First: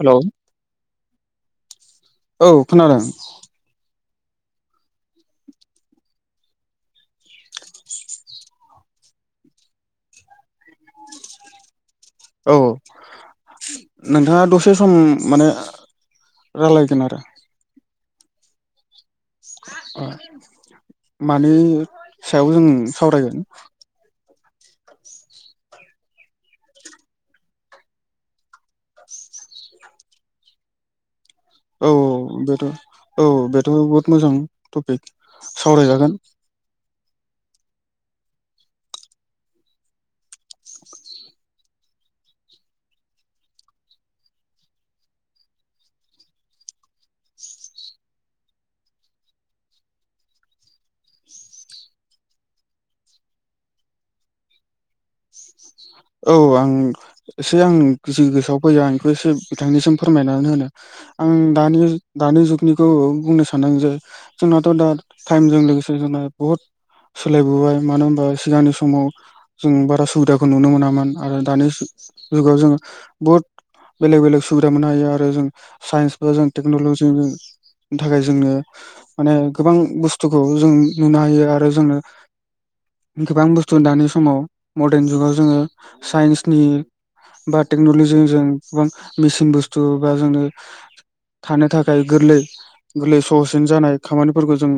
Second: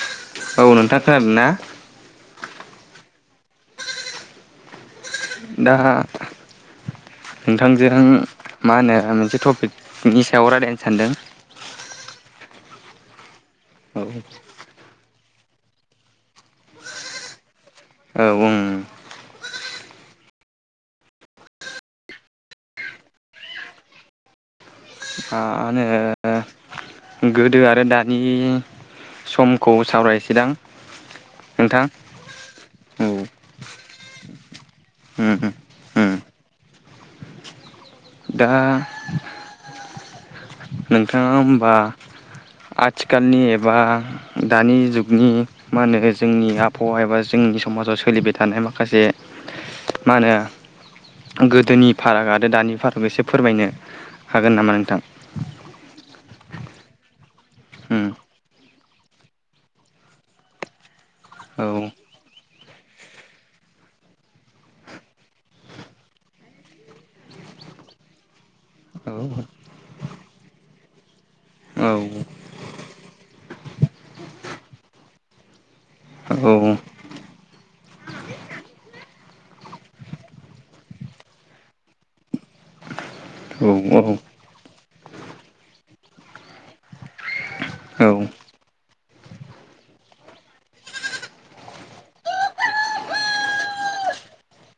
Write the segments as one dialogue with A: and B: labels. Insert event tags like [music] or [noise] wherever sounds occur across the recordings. A: Hello
B: औ नोंथां खोनादोंना?
A: औ खोनादों
B: दा नोंथांजों मा होनो मोनसे टपिकनि सायाव राय्लायनो सानदों।
A: औ
B: औ
A: नोंथाङा दसे दसे सम माने रायलायगोन आरो।
B: औ ओं
A: मानि सायाव जों सावरायगोन।
B: आ मा होनो गोदो आरो दानि समखौ सावरायनोसै दां।
A: औ बेथ' औ बेथ' बहुद मोजां टपिक
B: उम
A: सावरायजागोन।
B: दा नोंथाङा होमबा आथिखालनि एबा दानि जुगनि मा होनो जोंनि आबहावा एबा जोंनि समाजाव सोलिबाय थानाय माखासे मा होनो गोदोनि फाराग आरो दानि फाराग एसे फोरमायनो हागोन नामा नोंथां।
A: औ आं एसे आं
B: उम
A: जि गोसोआव फैयो आं बेखौ एसे बिथांनिसिम फोरमायनानै होनो। आं
B: औ
A: दानि दानि जुगनिखौ बुंनो सानदों आं जे जोंनाथ' दा टाइमजों लोगोसे जोंना बहुत सोलायबोबाय मानो होनबा सिगांनि समाव
B: औ
A: जों बारा सुबिदाखौ नुनो मोना मोन आरो दानि
B: औ
A: जुगाव जोङो बुहुद बेलेग बेलेग सुबिदा मोननो हायो आरो जों साइन्स बा जों टेक्न'लजि थाखाय जोंनो माने गोबां बुस्थुखौ जों नुनो हायो आरो जोंनो गोबां बुस्थु दानि समाव मदार्न जुगाव जोङो साइन्सनि बा टेक्न'लजिजों जों गोबां मेसिन बुस्थु बा जोंनो थानो थाखाय गोरलै गोरलै सहसिन जानाय खामानिफोरखौ जों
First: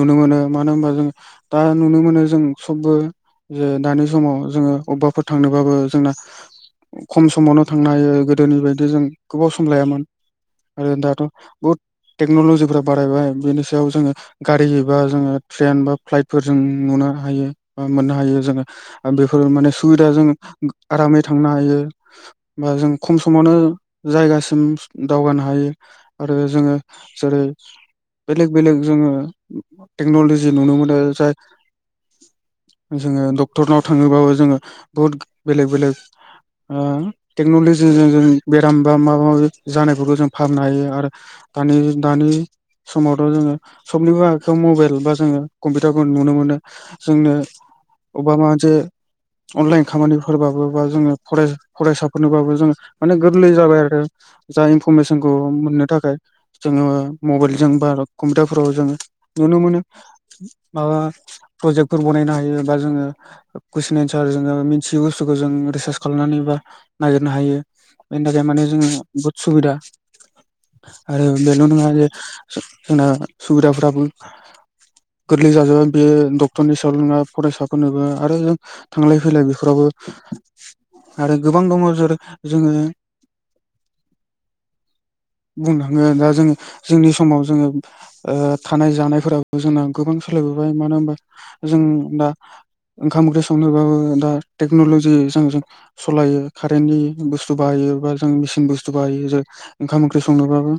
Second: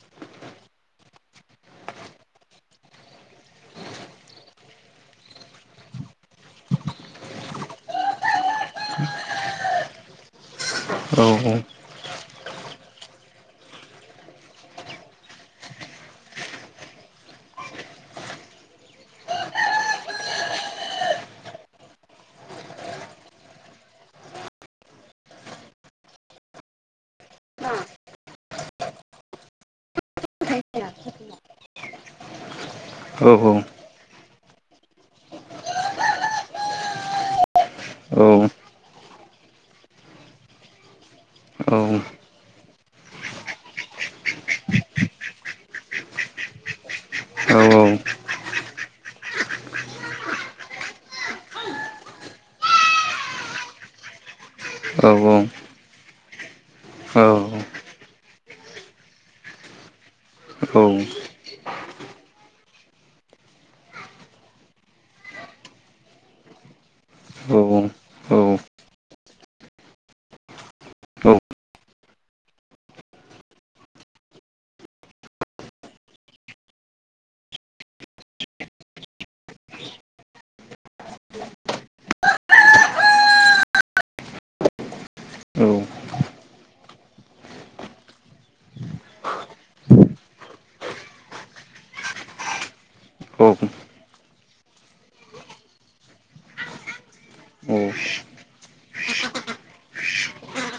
A: नुनो मोनो मानो होमबा जों दा नुनो मोनो जों सबबो जे दानि समाव जोङो अबबाफोर थांनोबाबो जोंना खम समावनो थांनो हायो गोदोनि बायदि जों गोबाव सम लायामोन। आरो दाथ' बुहुद टेक्न'लजिफ्रा बारायबाय बेनि सायाव जोङो गारि एबा जोङो ट्रेन बा फ्लाइटफोर जों नुनो हायो बा मोननो हायो जोङो। बेफोर माने सुबिदा जों आरामै थांनो हायो। बा जों खम समावनो जायगासिम दावगानो हायो। आरो जोङो जेरै बेलेग बेलेग जोङो टेक्न'लजि नुनो मोनो जाय जोङो डक्टरनाव थाङोबाबो जोङो बहुद बेलेग बेलेग ओ टेक्न'लजिजों जों बेराम बा माबा माबि जानायफोरखौ जों फाहामनो हायो आरो दानि दानि समावथ' जोङो सबनिबो आखाइयाव मबेइल बा जोङो कम्पिउटारखौ नुनो मोनो। जोंनो अबबा मा मोनसे अनलाइन खामानिफोरबाबो बा जोङो फराय फरायसाफोरनिबाबो जोङो माने गोरलै जाबाय आरो। जा इनफरमेसनखौ मोननो थाखाय जोङो मबाइलजों बा कम्पिउटारफोराव जोङो नुनो मोनो। माबा प्रजेक्टफोर बनायनो हायो बा जोङो गुस नेसार जोङो मिथियै बुस्थुखौ जों रिसार्च खालामनानै बा नागिरनो हायो। बेनि थाखाय माने जोङो बहुद सुबिदा। आरो बेल' नोङा जे जोंना सुबिदाफ्राबो गोरलै जाजोबबाय बेयो डक्टरनि सायावल' नङा फरायसाफोरनोबो आरो जों थांलाय फैलाय बेफोरावबो आरो गोबां दङ जेरै जोङो बुंनो थाङो दा जोङो जोंनि समाव जोङो ओ थानाय जानायफोराबो जोंना गोबां सोलायबोबाय मानो होमबा जों दा ओंखाम ओंख्रि संनोबाबो दा टेक्न'ल'जिजों जों सलायो कारेन्टनि बुस्थु बाहायो बा जों मेसिन बुस्थु बाहायो जो ओंखाम ओंख्रि संनोबाबो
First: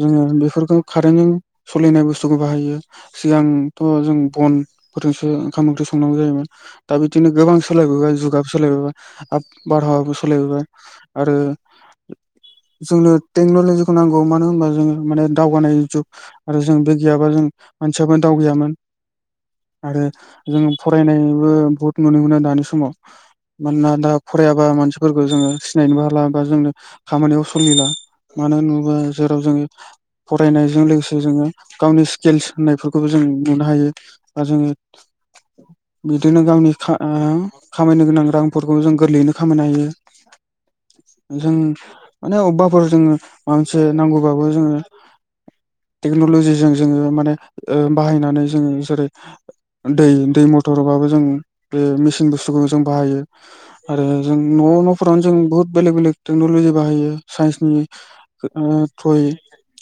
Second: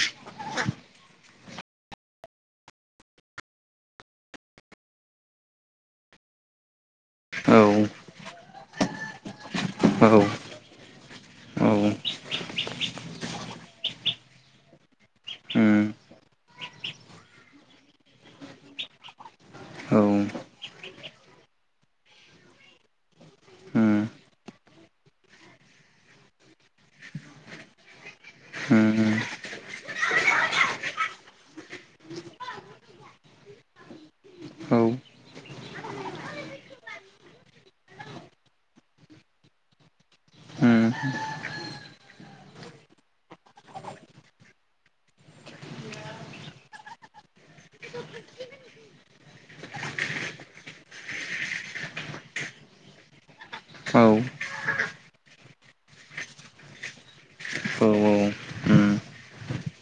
A: जोङो बेफोरखौ कारेन्टजों सलिनाय बुस्थुखौ बाहायो। सिगांथ' जों बनफोरजोंसो ओंखाम ओंख्रि संनांगौ जायोमोन। दा बिदिनो गोबां सोलायबोबाय जुगाबो सोलायबोबाय आब बारहावाबो सोलायबोबाय। आरो जोंनो टेक्न'लजिखौ नांगौ मानो होमबा जोङो माने दावगानाय जुग आरो जों बे गैयाबा जों मानसियाबो दावगायामोन। आरो जों फरायनायबो बहुत नुनो मोनो दानि समाव। मानोना दा फरायाबा मानसिफोरखौ जोङो सिनायनोबो हाला बा जोंनो खामानियाव सलिला। मानो होनोबा जेराव जों फरायनायजों लोगोसे जोङो गावनि स्किल्स होननायफोरखौबो जों नुनो हायो। दा जोङो बिदिनो गावनि खा ओ खामायनो गोनां रांफोरखौ जों गोरलैयैनो खामायनो हायो।
B: उम।
A: जों माने अबबाफोर जोङो माबा मोनसे नांगौबाबो जोङो टेक्न'लजिजों जोङो माने ओ बाहायनानै जोङो जेरै दै दै मथरबाबो जों बे मेसिन बुस्थुखौ जों बाहायो आरो जों न' न'फोरावनो जों बुहुत बेलेग बेलेग टेक्न'लजि बाहायो साइन्सनि। ओ ट्रयै।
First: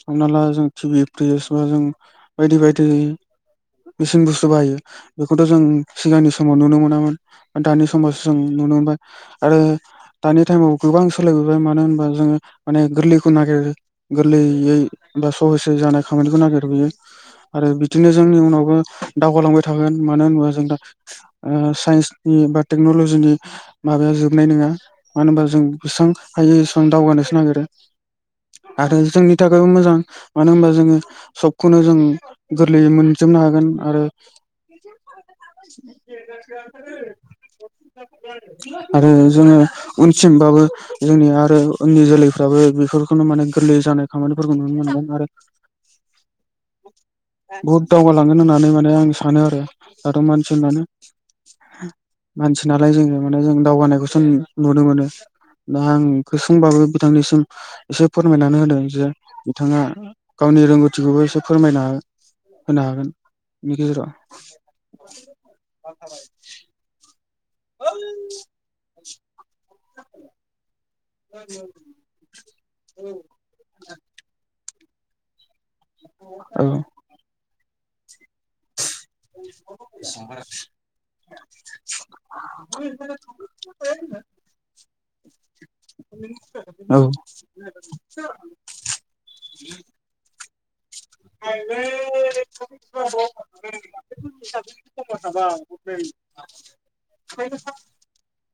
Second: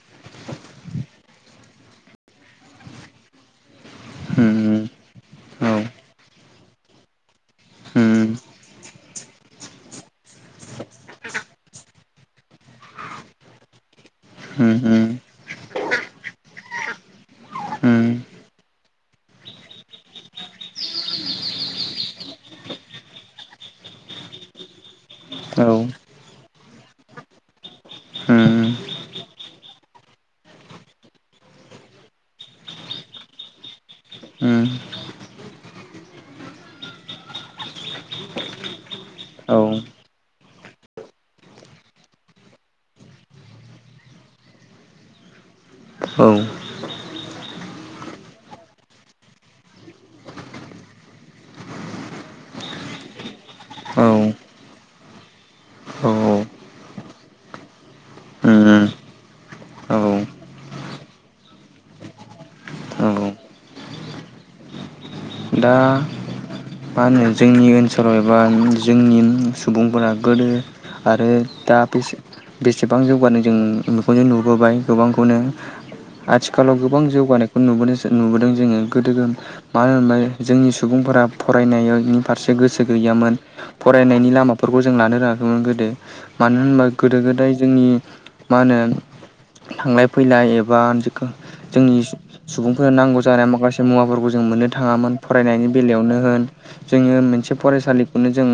A: हमना ला जों टिभि फ्रिस बा जों बायदि बायदि। मेसिन बुस्थु बाहायो बेखौथ' जों सिगांनि समाव नुनो मोनामोन दानि समावसो जों नुनो मोनबाय आरो दानि टाइमाव गोबां सोलायबोबाय मानो होनबा जोङो माने गोरलैखौ नागिरो। गोरलैयै बा सहसै जानाय खामानिखौ नागिरबोयो आरो बिदिनो जोंनि उनावबो दावगालांबाय थागोन मानो होनोबा जों दा‌ ओ साइन्सनि बा टेक्न'लजिनि माबाया जोबनाय नङा मानो होनबा जों बेसेबां हायो एसेबां दावगानोसो नागिरो आरो जोंनि थाखायबो मोजां मानो होनबा जोङो सबखौनो जों गोरलैयै मोनजोबनो हागोन आरो [unintelligible] आरो जोङो उनसिमबाबो जोंनि आरो उननि जोलैफ्राबो बेफोरखौनो माने गोरलै जानाय खामानिफोरखौ नुनो मोनगोन आरो
B: ओं।
A: बुहुद दावगालांगोन होननानै माने आं सानो आरो आरो मानसि होनबानो मानसि नालाय जोङो माने जों दावगानायखौसो नु नुनो मोनो। दा आं गुसुं बाबो बिथांनिसिम एसे फोरमायनानै होदों जे बिथाङा
B: औ
A: गावनि रोंगौथिखौबो एसे फोरमायना होनो हागोन
B: औ
A: बेनि गेजेराव।
B: दा मा होनो जोंनि ओनसोलाव एबा जोंनि बुंफोरा गोदो आरो दा बेसे बेसेबां जौगानाय जों [unintelligible] नुबोबाय गोबांखौनो
A: औ
B: आथिखालाव गोबां जौगानाय बेखौ नुबोदोंसो नुबोदों जोङो गोदो मानो होनोमोनलाय जोंनि सुबुंफोरा फरायनायनि फारसे गोसो गैयामोन। फरायनायनि लामाफोरखौ जों लानो रोङाखैमोन गोदो मानो होनबा
A: औ
B: गोदो गोदाय जोंनि मा होनो थांलाय फैलाय एबा जिखुनु जोंनि सु सुबुंफोरा नांगौ जानानै माखासे मुवाफोरखौ जों मोननो थाङामोन फरायनायनि बेलायावनो होन जोङो मोनसे फरायसालिखौनो जों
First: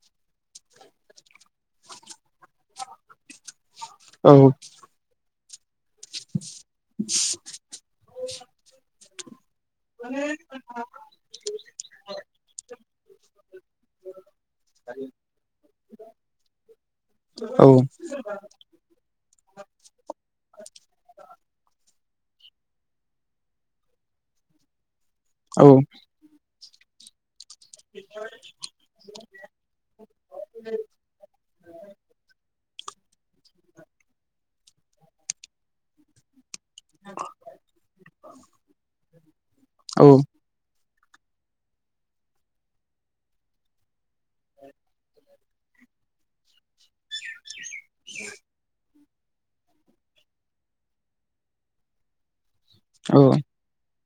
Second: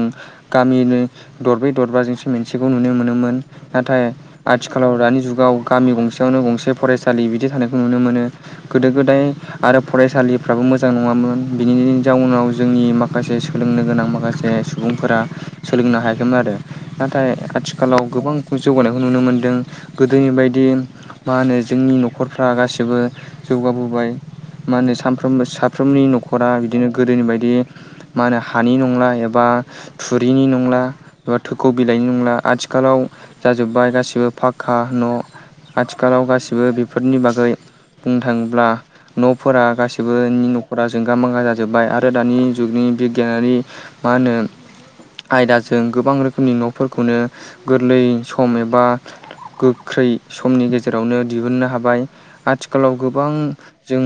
B: गामिनि दरब्रै दरबाजोंसो मोनसेखौ नुनो मोनोमोन नाथाय
A: औ
B: आथि खालाव दानि जुगाव गामि गंसेयावनो गंसे फरायसालि बिदि थानायखौ नुनो मोनो गोदो गोदाय आरो फरायसालिफ्राबो मोजां नङामोन। बिनिनि जाउनाव जोंनि माखासे सोलोंनो गोनां माखासे सुबुंफोरा सोलोंनो हायाखैमोन आरो। नाथाय
A: औ
B: आथिखालाव गोबां जौगानायखौ नुनो मोनदों गोदोनि बायदि मा होनो जोंनि न'खरफ्रा गासैसिबो जौगाबोबाय मा होनो सानफ्रोमबो
A: औ
B: साफ्रोमनि न'खरा बिदिनो गोदोनि बायदि मा होनो हानि नंला एबा थुरिनि नंला एबा थोखौ बिलाइनि नंला आथिखालाव जाजोब्बाय गासिबो फाक्का न'। आथिखालाव गासिबो बेफोरनि बागै बुंनो थाङोब्ला न'फोरा गासिबो
A: औ
B: नि न' जोंगा मांगा जाजोब्बाय आरो दानि जुगनि बिगियानारि मा होनो आयदाजों गोबां रोखोमनि न'फोरखौनो गोरलै सम एबा गोख्रै समनि गेजेरावनो दिहुननो हाबाय आथिखालाव गोबां
A: औ
B: जों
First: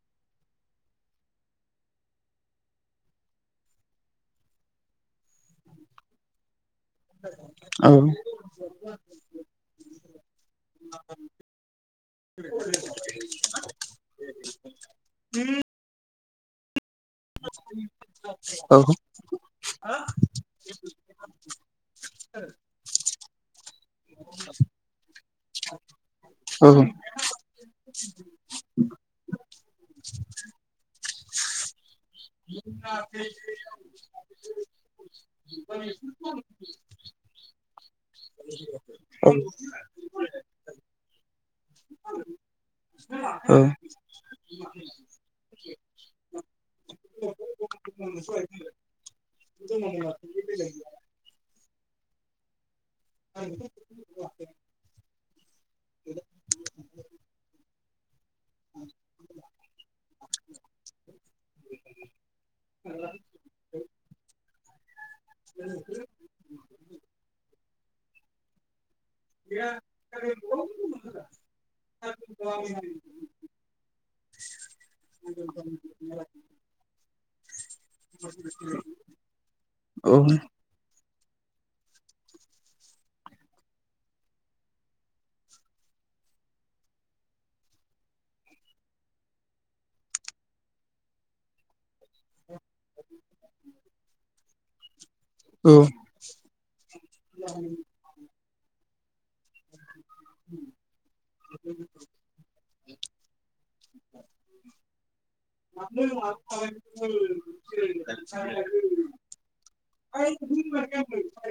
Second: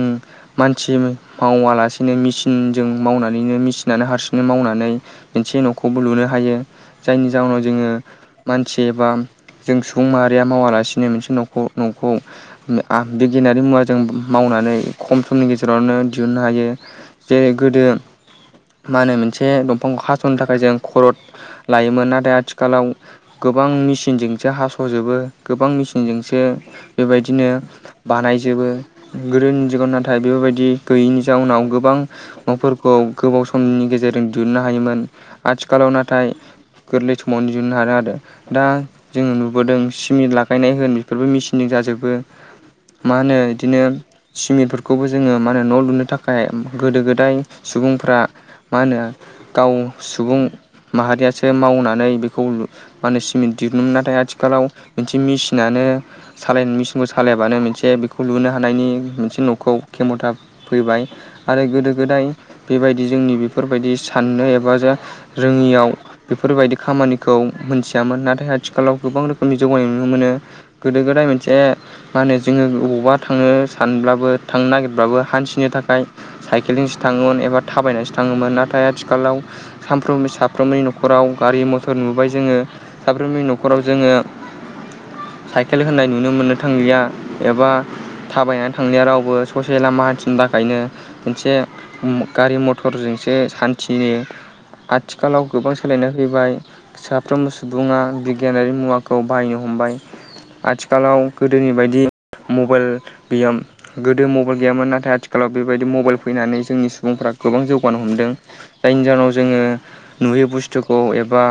B: मानसि मावा लासिनो मेसिनजों मावनानैनो मेसिनानो हारसिंयै मावनानै मोनसे न'खौबो लुनो हायो जायनि जााहोनाव
A: औ
B: जोङो मानसि एबा जों सुबुं माहारिया मावालासिनो मोनसे न' न'खौ [unintelligible] बिगियानारि मुवाजों मावनानै खम समनि गेजेरावनो दिहुननो हायो। जेरै गोदो मा होनो मोनसे दंफांखौ हा सनो थाखाय जों खर'द लायोमोन नाथाय आथि खालाव गोबां मेसिनजोंसो हास'जोबो। गोबां मेचिनजोंसो बेबायदिनो बानायजोबो गोदो [unintelligible] नाथाय बेफोरबायदि गैयैनि जाउनाव गोबां न'फोरखौ गोबाव समनि गेजेरजों दिहुननो हायोमोन आथिखालाव नाथाय गोरलै समावनो दिहुननो हादों आरो। दा दा जों नुबोदों सिमेन्ट लागायनाय होन बेफोरबो मेचिनजों जाजोबो। मा होनो इदिनो सिमिफोरखौबो जोङो मा होनो न' लुनो था खाय गोदो गोदाय सुबुंफ्रा मा होनो गाव सुबुं माहारियासो मावनानै बेखौ लु मा होनो स्मिट दिहुनमोन नाथाय आथिखालाव इदि मिसिनानो सालाय मेचिनखौ सालायबानो मोनसे बेखौ लुनो हानायनि मोनसे न'खौ खेमथा फैबाय। आरो गोदो गोदाय बेबायदि जोंनि बेफोरबायदि साननो एबा जा जोंनियाव बेफोरबायदि खामानिखौ मोनथियामोन नाथाय आथिखालाव गोबां रो खोमनि जौगानाय नुनो मोनो गोदो गोदाय मोनसे मा होनो जोङो अबावबा थांनो सानब्लाबो थांनो नागिरबाबो हान्थिनो था साइकेलजोंसो थाङोमोन एबा थाबायनासो थाङोमोन नाथाय आथिखालाव सानफ्रोमबो सा फ्रोमनि न'खराव गारि मथर नुबाय जोङो साफ्रोमनि न'खराव जोङो साइकेल होननाय नुनो मोननो थांलिया एबा थाबायनानै थांनाया रावबो ससे लामा हान्थिनो [unintelligible] खायनो मोनसे गारि मथरजोंसो सान्थि आथ आथिखालाव गोबां सोलायना फैबाय साफ्रोमबो सुबुङा बिगियानारि मुवाखौ बाहायनो हमबाय। आथिखालाव गोदोनि बायदि मबाइल गैयाम गोदो मबाइल गैयामोन नाथाय आथि खालाव बेबायदि मबाइल फैनानै जोंनि सुबुंफ्रा गोबां जौगानो हमदों जायनि जाउनाव जोंङो नुयै बुस्थुखौ एबा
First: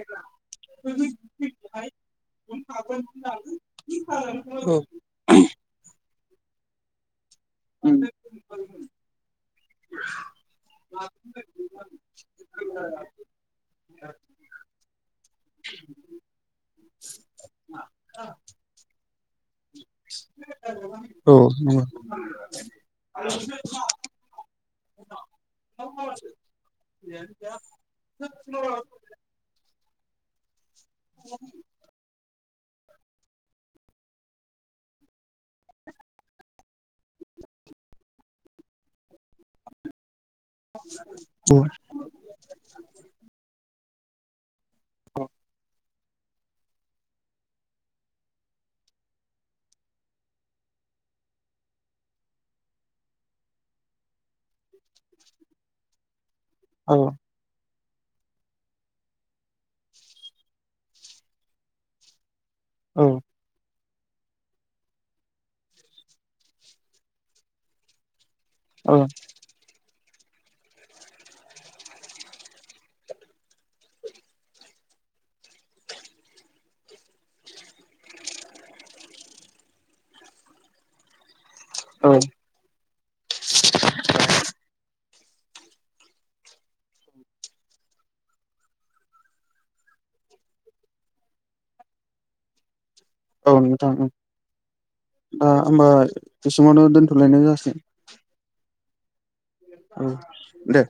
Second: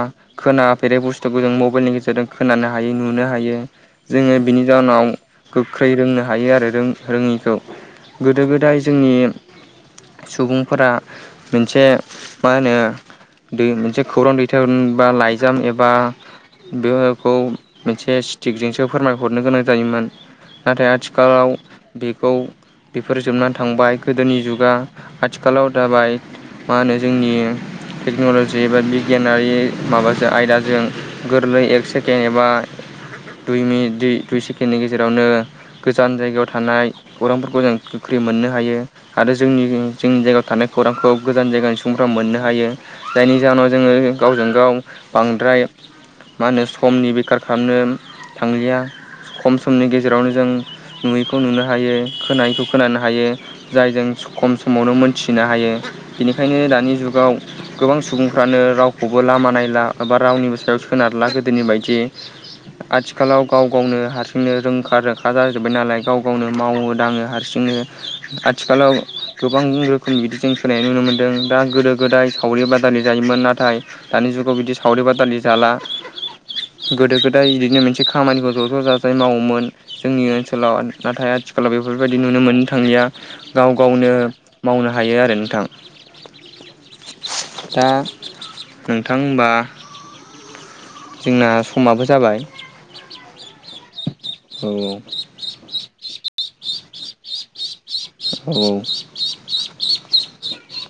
B: खोनाफेरै बुस्थुखौ जों मबाइलनि गेजेरजों खोनानो हायो नुनो हायो। जोङो बिनि जाहोनाव गोख्रै रोंनो हायो आरो रों रोङिखौ गोदो गो जाय जोंनि सुबुंफोरा मोनसे मा होनो दै मोनसे खौरां दैथाय [unintelligible] बा लाइजाम एबा बेवहाखौ मोनसे सिटिकजोंसो फोरमायहरनो गोनां जायोमोन नाथाय आथिखालाव बेखौ बेफोर जोबना थांबाय गोदोनि जुगा आथिखालाव दाबाय मा होनो जोंनि टेक्न'लजि एबा बि गियानारि माबाजों आयदाजों गोरलै एक सेकेन्ड एबा दुइ मिनिट दुइ दुइ सेकेणडनि गेजेरावनो गोजान जायगायाव थानाय खौरांफोरखौ जों गो मोननो हायो आरो जोंनि जोंनि जायगायाव थानाय खौरांखौ गोजान जायगानि सुबुंफ्रा मोननो हायो। जायनि जाहोनाव जोङो गावजों गाव बांद्राय मा होनो समनि बेखार खामनो थांलिया खम समनि गेजेरावनो जों नुयिखौ नुनो हायो खोनायिखौ खोनानो हायो जाय जों खम समावनो मोनथिनो हायो बेनिखायनो दानि जुगाव गोबां सुबुंफ्रानो रावखौबो लामा नायला एबा रावनिबो सायाव सोनारला गोदोनि बायदि।
A: [inaudible]
B: आथिखालाव गाव गावनो हारसिंनो रोंखा राखा जाजोब्बाय नालाय गाव गावनो मावो दाङो हारसिं [unintelligible]
A: औ
B: आथिखालाव गोबां रोखोमनि बिदि जों सोलायनाय नुनो मोन्दों दा गोदो गोदाय सावरि बादालि जायोमोन नाथाय दानि जुगाव बिदि सावरि बादालि जाला गोदो गोदाय बिदिनो मोनसे खामानिखौ ज' ज' जाजाय मावोमोन। जोंनि ओनसोलाव नाथाय आथिखालाव बेफो
A: औ
B: बिदि नुनो मोननो थांलिया गाव गावनो मावनो हायो आरो नोंथां। दा नोंथां होमबा जोंना समाबो जाबाय
A: औ नोंथां उ
B: औ
A: [unintelligible] ओमबाय बेसिमावनो दोन्थ'लायनाय जासिगोन
B: औ
A: उ दे